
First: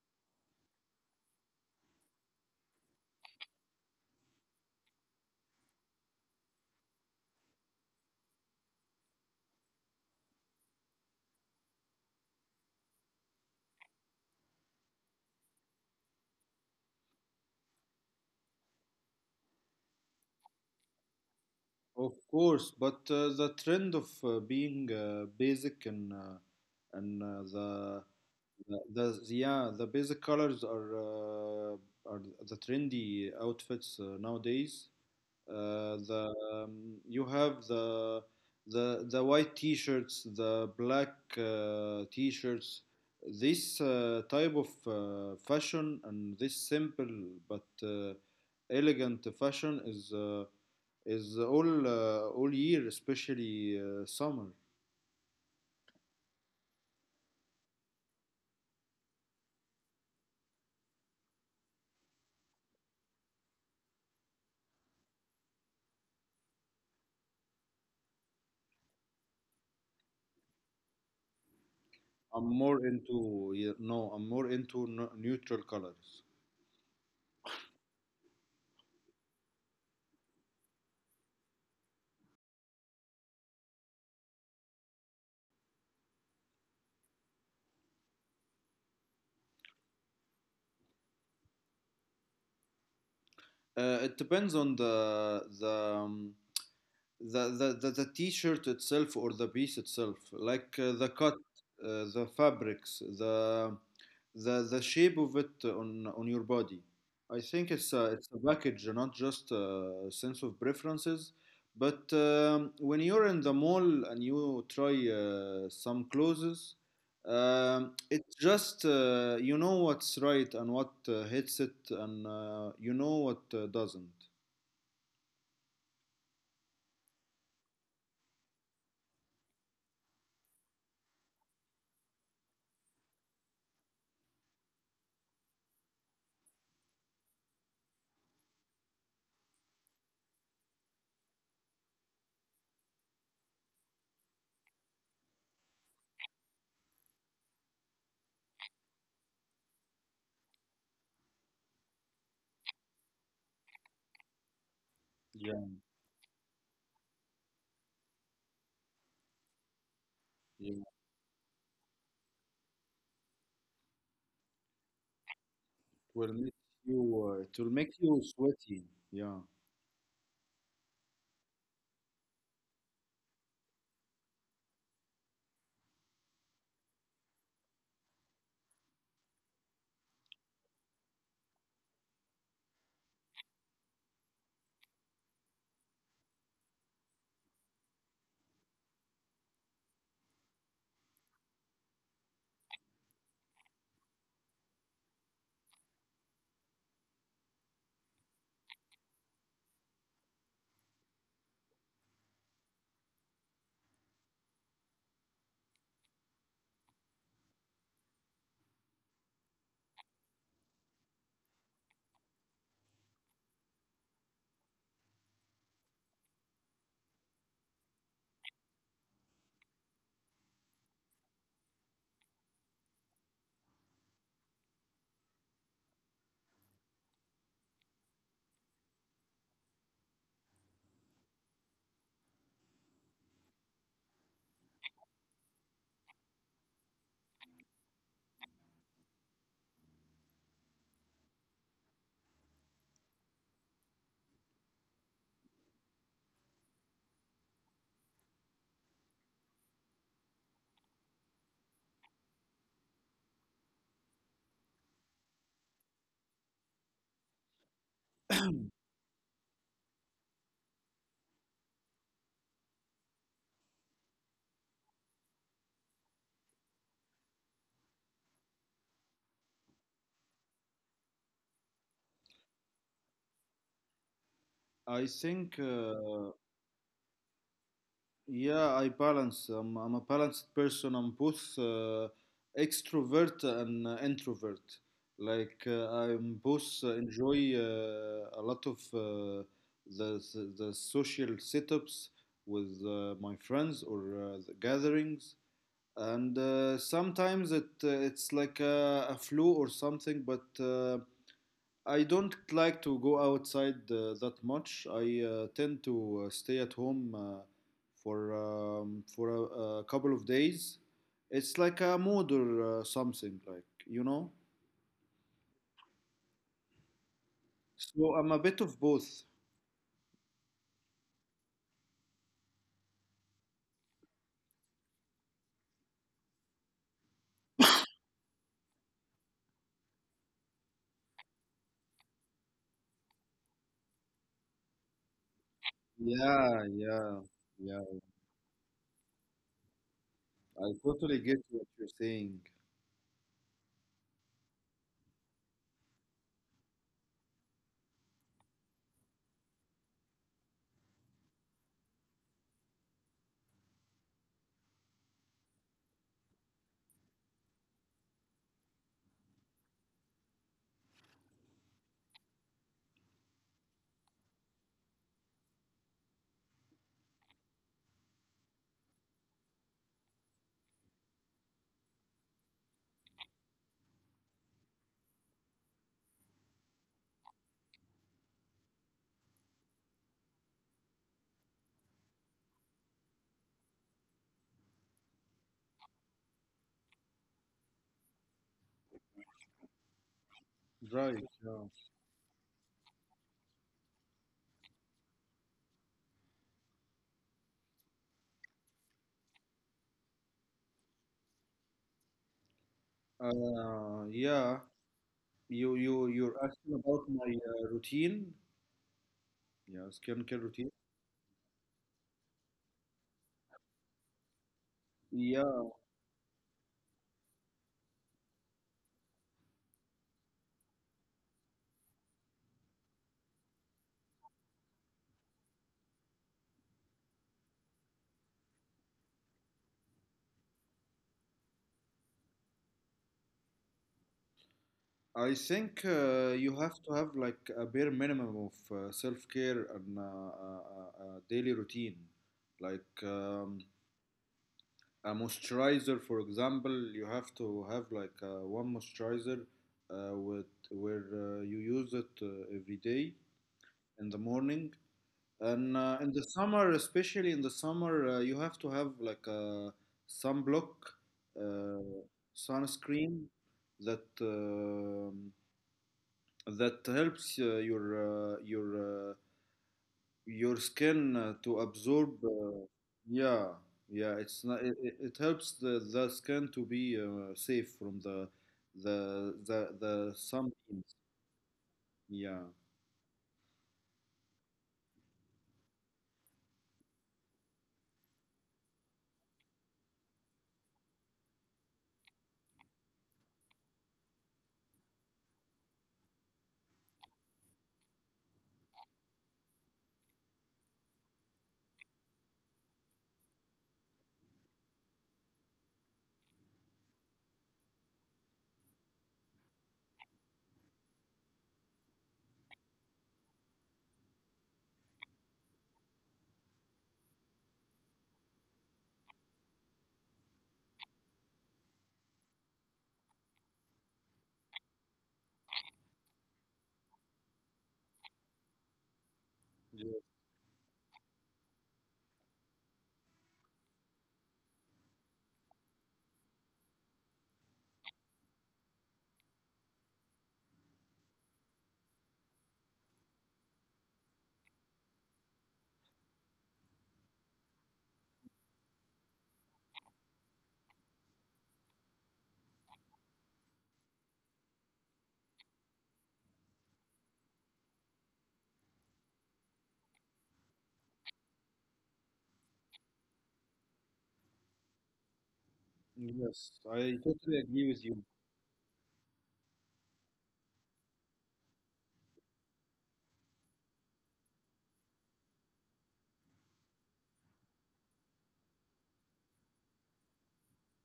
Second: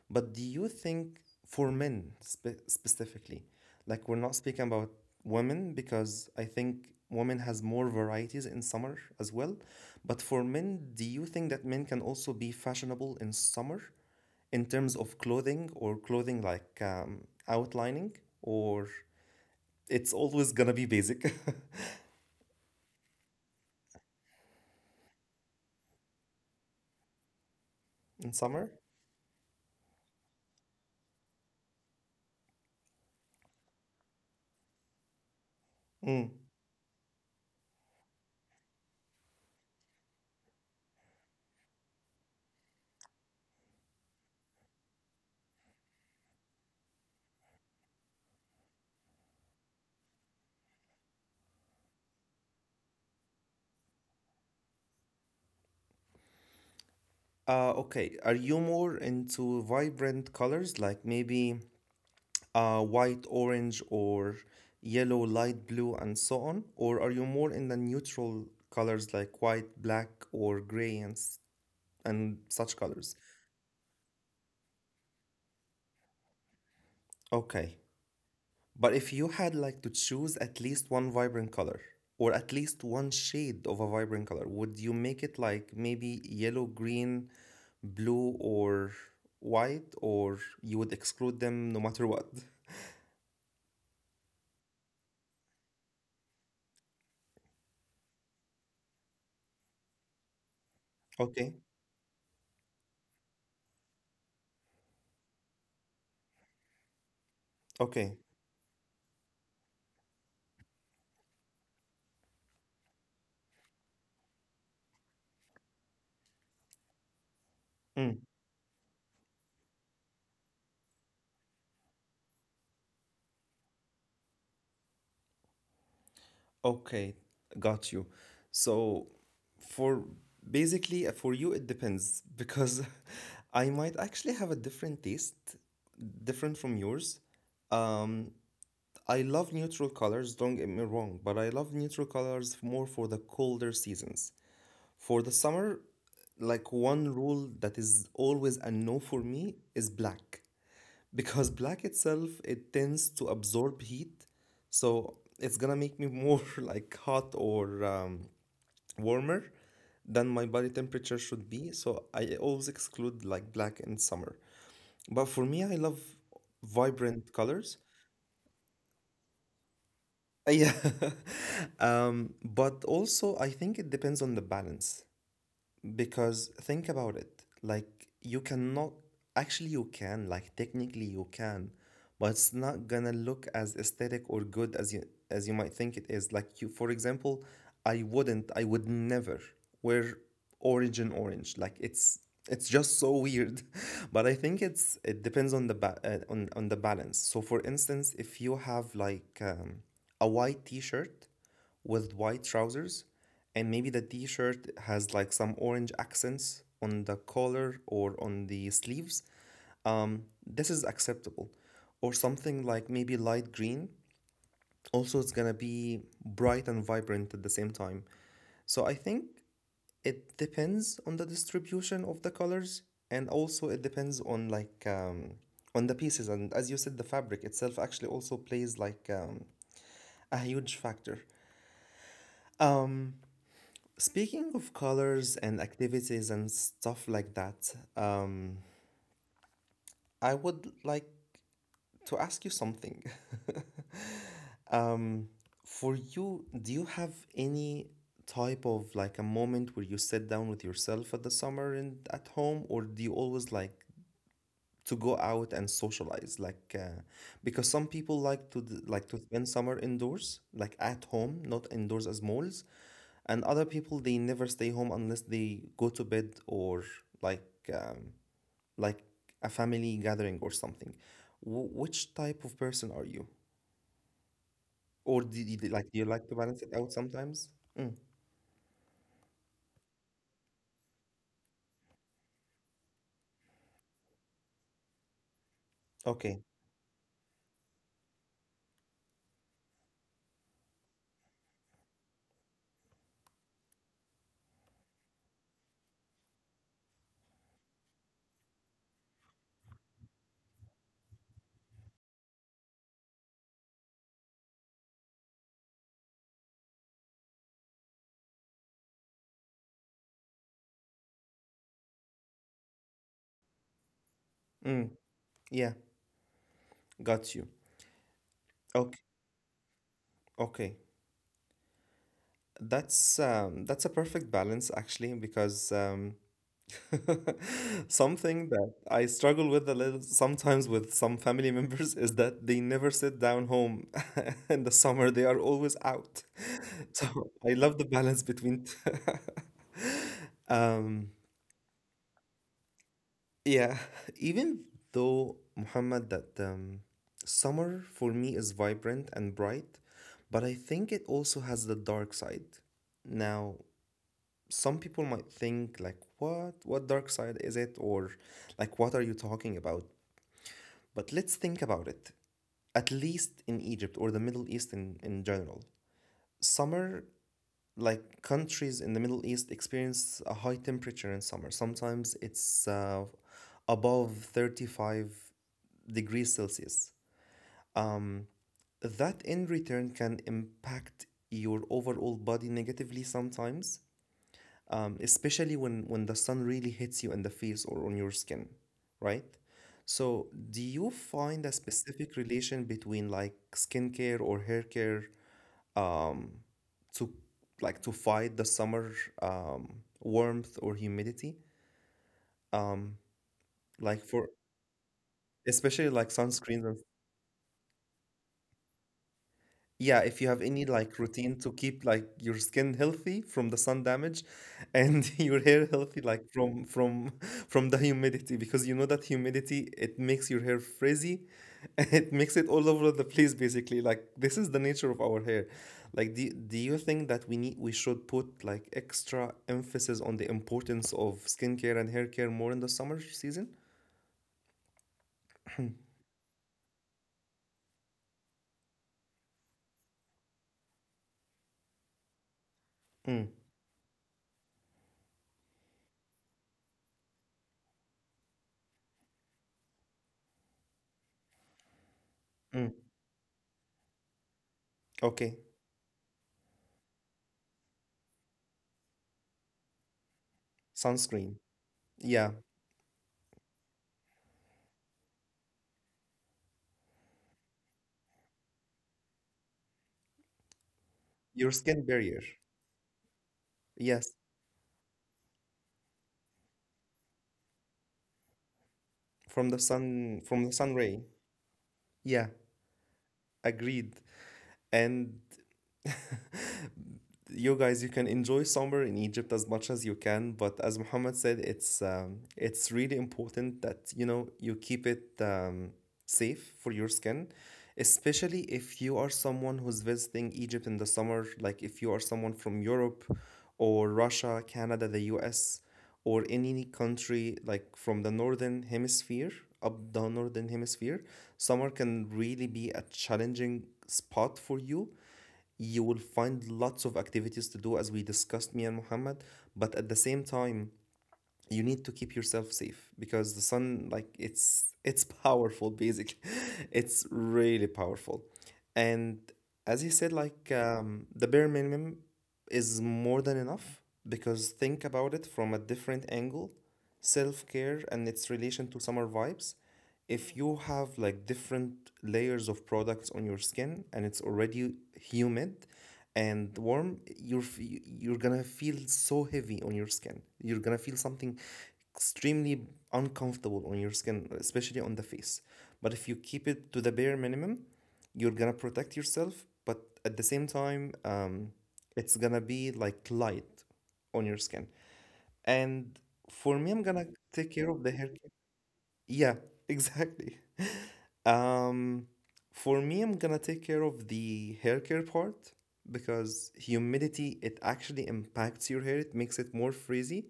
Speaker 1: But do you think for men specifically, like we're not speaking about women because I think women has more varieties in summer as well. But for men, do you think that men can also be fashionable in summer in terms of clothing or clothing like outlining, or it's always gonna be basic
Speaker 2: of course. But the trend of being basic and
Speaker 1: in summer?
Speaker 2: the yeah the basic colors uh, are the trendy outfits nowadays.
Speaker 1: Mm.
Speaker 2: The You have the the white t-shirts, the black t-shirts. This type of fashion and this simple but elegant fashion is all year, especially summer.
Speaker 1: Okay. Are you more into vibrant colors like maybe white, orange, or yellow, light blue, and so on? Or are you more in the neutral colors like white, black, or gray, and, and
Speaker 2: I'm
Speaker 1: such
Speaker 2: more
Speaker 1: colors?
Speaker 2: into yeah, no, I'm more into n neutral colors.
Speaker 1: Okay. But if you had like to choose at least one vibrant color or at least one shade of a vibrant color, would you make it like maybe yellow, green, blue, or white, or you would exclude them no matter what?
Speaker 2: It depends on the t-shirt itself or the piece itself like the cut
Speaker 1: Okay,
Speaker 2: the fabrics the the shape of it on your body. I think it's it's a
Speaker 1: okay,
Speaker 2: package, not just a sense of preferences, but when you're in the mall and you try some clothes, it's
Speaker 1: mm,
Speaker 2: just you know what's right and what hits it and you know what doesn't.
Speaker 1: okay, got you. So for basically for you it depends because I might actually have a different taste, different from yours. Um, I love neutral colors, don't get me wrong, but I love neutral colors more for the colder seasons. For the summer, like one rule that is always a no for me is black. Because black itself, it tends to absorb heat,
Speaker 2: Yeah,
Speaker 1: so it's gonna make me more like hot or warmer than my body temperature should be. So I always exclude like black in summer. But for me, I
Speaker 2: will
Speaker 1: love
Speaker 2: make you, it will
Speaker 1: vibrant
Speaker 2: make you
Speaker 1: colors.
Speaker 2: sweaty. Yeah,
Speaker 1: Yeah. But also, I think it depends on the balance. Because think about it, like you cannot actually you can, like technically you can, but it's not gonna look as aesthetic or good as you might think it is. Like you, for example, I would never wear origin orange. Like it's just so weird, but I think it depends on the on the balance. So for instance, if you have like a white t-shirt with white trousers, and maybe the t-shirt has like some orange accents on the collar or on the sleeves. Um, this is acceptable, or something like maybe light green. Also it's gonna be bright and vibrant at the same time, so I think it depends on the distribution of the colors, and also it depends on like on the pieces, and as you said, the fabric itself actually also plays like a huge factor. um, Speaking of colors and activities and stuff like that, I would like to ask you something. Um, for you, do you have any type of like a moment where you sit down with yourself at the summer and at home, or do you always like to go out and socialize? Like, because some people like like to spend summer indoors, like at home, not indoors as malls. And other people, they never stay home unless they go to bed, or like um, like a family gathering or something. Which type of person are you?
Speaker 2: I think.
Speaker 1: Or
Speaker 2: Uh,
Speaker 1: do you like to balance it out sometimes? Mm,
Speaker 2: yeah, I balance. I'm a balanced person. I'm both extrovert and introvert. Like I'm both
Speaker 1: okay.
Speaker 2: enjoy a lot of the social setups with my friends or the gatherings. And sometimes it it's like a flu or something, but. I don't like to go outside that much. I tend to stay at home for a couple of days. It's like a mood or something, like you know.
Speaker 1: Mm, yeah, got you.
Speaker 2: So I'm a bit of both.
Speaker 1: Okay, okay. That's a perfect balance actually because something that I struggle with a little sometimes with some family members is that they never sit down home in the summer. They are always
Speaker 2: Yeah,
Speaker 1: out.
Speaker 2: yeah, yeah.
Speaker 1: So I love the balance between
Speaker 2: I totally get
Speaker 1: um
Speaker 2: what you're saying.
Speaker 1: yeah, even though, Muhammad, that summer for me is vibrant and bright, but I think it also has the dark side. Now, some people might think like what dark side is it, or like what are you talking about? But let's think about it. At least in Egypt or the Middle East in general, summer, like countries in the Middle East, experience a high temperature in summer. Sometimes it's above 35 degrees Celsius. Um, that in return can impact your overall body negatively sometimes, especially when the sun really hits you in the face or on your skin, right? So, do
Speaker 2: Right.
Speaker 1: you
Speaker 2: Yeah.
Speaker 1: find a specific relation between like skincare or hair care um, to like to fight the summer um, warmth or humidity? Um,
Speaker 2: Uh,
Speaker 1: like
Speaker 2: yeah.
Speaker 1: for
Speaker 2: You're
Speaker 1: especially like
Speaker 2: asking about
Speaker 1: sunscreens
Speaker 2: my
Speaker 1: and.
Speaker 2: routine. Yeah, skincare
Speaker 1: Yeah,
Speaker 2: routine.
Speaker 1: if you have any like routine to keep like your skin healthy from the sun damage, and
Speaker 2: Yeah.
Speaker 1: your hair healthy like from from the humidity, because you know that humidity, it makes your hair frizzy. It makes it all over the place basically. Like this is the nature of our hair. Like do, do you think that we need we should put like extra emphasis on the importance of skincare and hair care more in the summer season?
Speaker 2: I think you have to have like a bare minimum of self-care and a daily routine. Like
Speaker 1: Mm,
Speaker 2: a moisturizer, for example, you have to have like one moisturizer with where you use it every day
Speaker 1: mm.
Speaker 2: in the morning. And
Speaker 1: Okay.
Speaker 2: in the summer, especially in the summer, you have to have like a sunblock,
Speaker 1: Sunscreen.
Speaker 2: uh,
Speaker 1: Yeah.
Speaker 2: sunscreen that that helps your skin to
Speaker 1: Your
Speaker 2: absorb.
Speaker 1: skin barrier.
Speaker 2: Yeah, yeah, it's not
Speaker 1: Yes.
Speaker 2: it, it it helps the skin to be safe from the
Speaker 1: From
Speaker 2: the
Speaker 1: the
Speaker 2: sun
Speaker 1: sun,
Speaker 2: beams.
Speaker 1: from the sun ray.
Speaker 2: Yeah.
Speaker 1: Yeah, agreed. And you guys, you can enjoy summer in Egypt as much as you can, but as Muhammad said, it's really important that you know you keep it safe for your skin, especially if you are someone who's visiting Egypt in the summer, like if you are someone from Europe or Russia, Canada, the US, or any country like from the northern hemisphere, up the northern hemisphere, summer can really be a challenging spot for you. You will find lots of activities to do, as we discussed, me and Muhammad, but at the same time, you need to keep yourself safe because the sun, like it's powerful basically. It's really powerful. And
Speaker 2: Ye-
Speaker 1: as he said, like the bare minimum is more than enough. Because think about it from a different angle, self-care and its relation to summer vibes. If you have like different layers of products on your skin and it's already humid and warm, you're you're gonna feel so heavy on your skin, you're gonna feel something extremely uncomfortable on your skin, especially on the face. But if you keep it to the bare minimum, you're gonna protect yourself, but at the same time, it's gonna be like light on your skin.
Speaker 2: yes,
Speaker 1: And
Speaker 2: I
Speaker 1: for me, I'm
Speaker 2: totally
Speaker 1: gonna
Speaker 2: agree with you.
Speaker 1: take care of the hair care. Yeah. Exactly. um, for me, I'm gonna take care of the hair care part, because humidity, it actually impacts your hair. It makes it more frizzy.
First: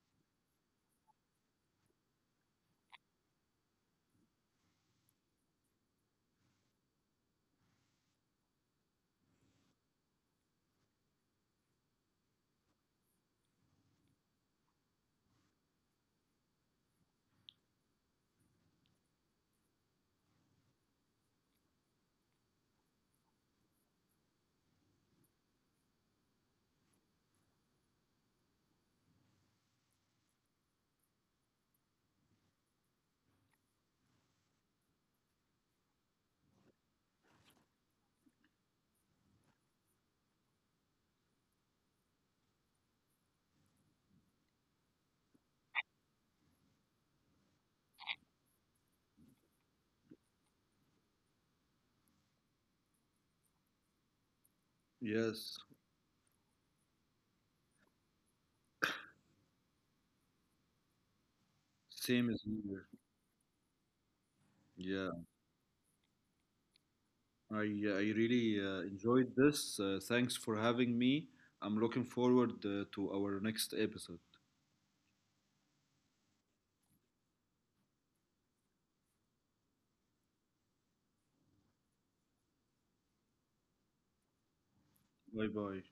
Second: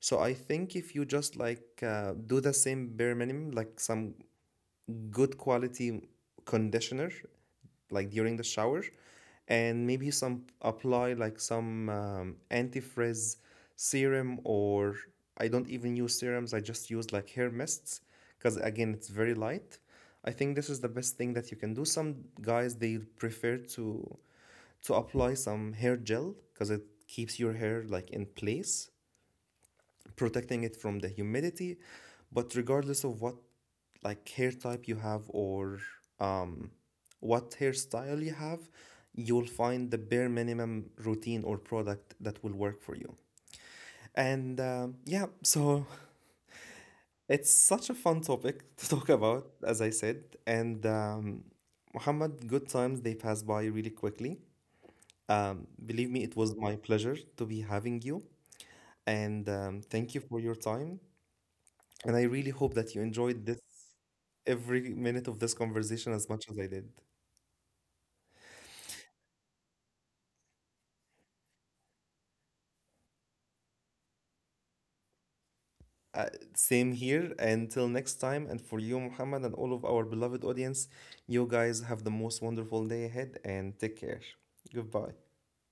Speaker 1: So I think if you just like do the same bare minimum, like some good quality conditioner like during the shower, and maybe some apply like some antifrizz serum, or I don't even use serums, I just use like hair mists, because again it's very light. I think this is the best thing that you can do. Some guys, they prefer to apply some hair gel because it keeps your hair like in place, protecting it from the humidity. But regardless of what like hair type you have, or um, what hairstyle you have, you'll find the bare minimum routine or product that will work for you. And yeah, so it's such a fun topic to talk about, as I said. And Muhammad, good times, they pass by really quickly.
Speaker 2: Yes,
Speaker 1: Believe me, it was my pleasure to be having you. And thank you for your time.
Speaker 2: same as
Speaker 1: And I
Speaker 2: here.
Speaker 1: really hope that you enjoyed this
Speaker 2: Yeah.
Speaker 1: every minute of this conversation as much as I did.
Speaker 2: I i really enjoyed this. Thanks for having me. I'm looking forward to our next episode.
Speaker 1: Uh, same here. Until next time, and for you, Muhammad, and all of our beloved audience, you guys have the most wonderful day ahead and take care. Goodbye.
Speaker 2: Bye bye.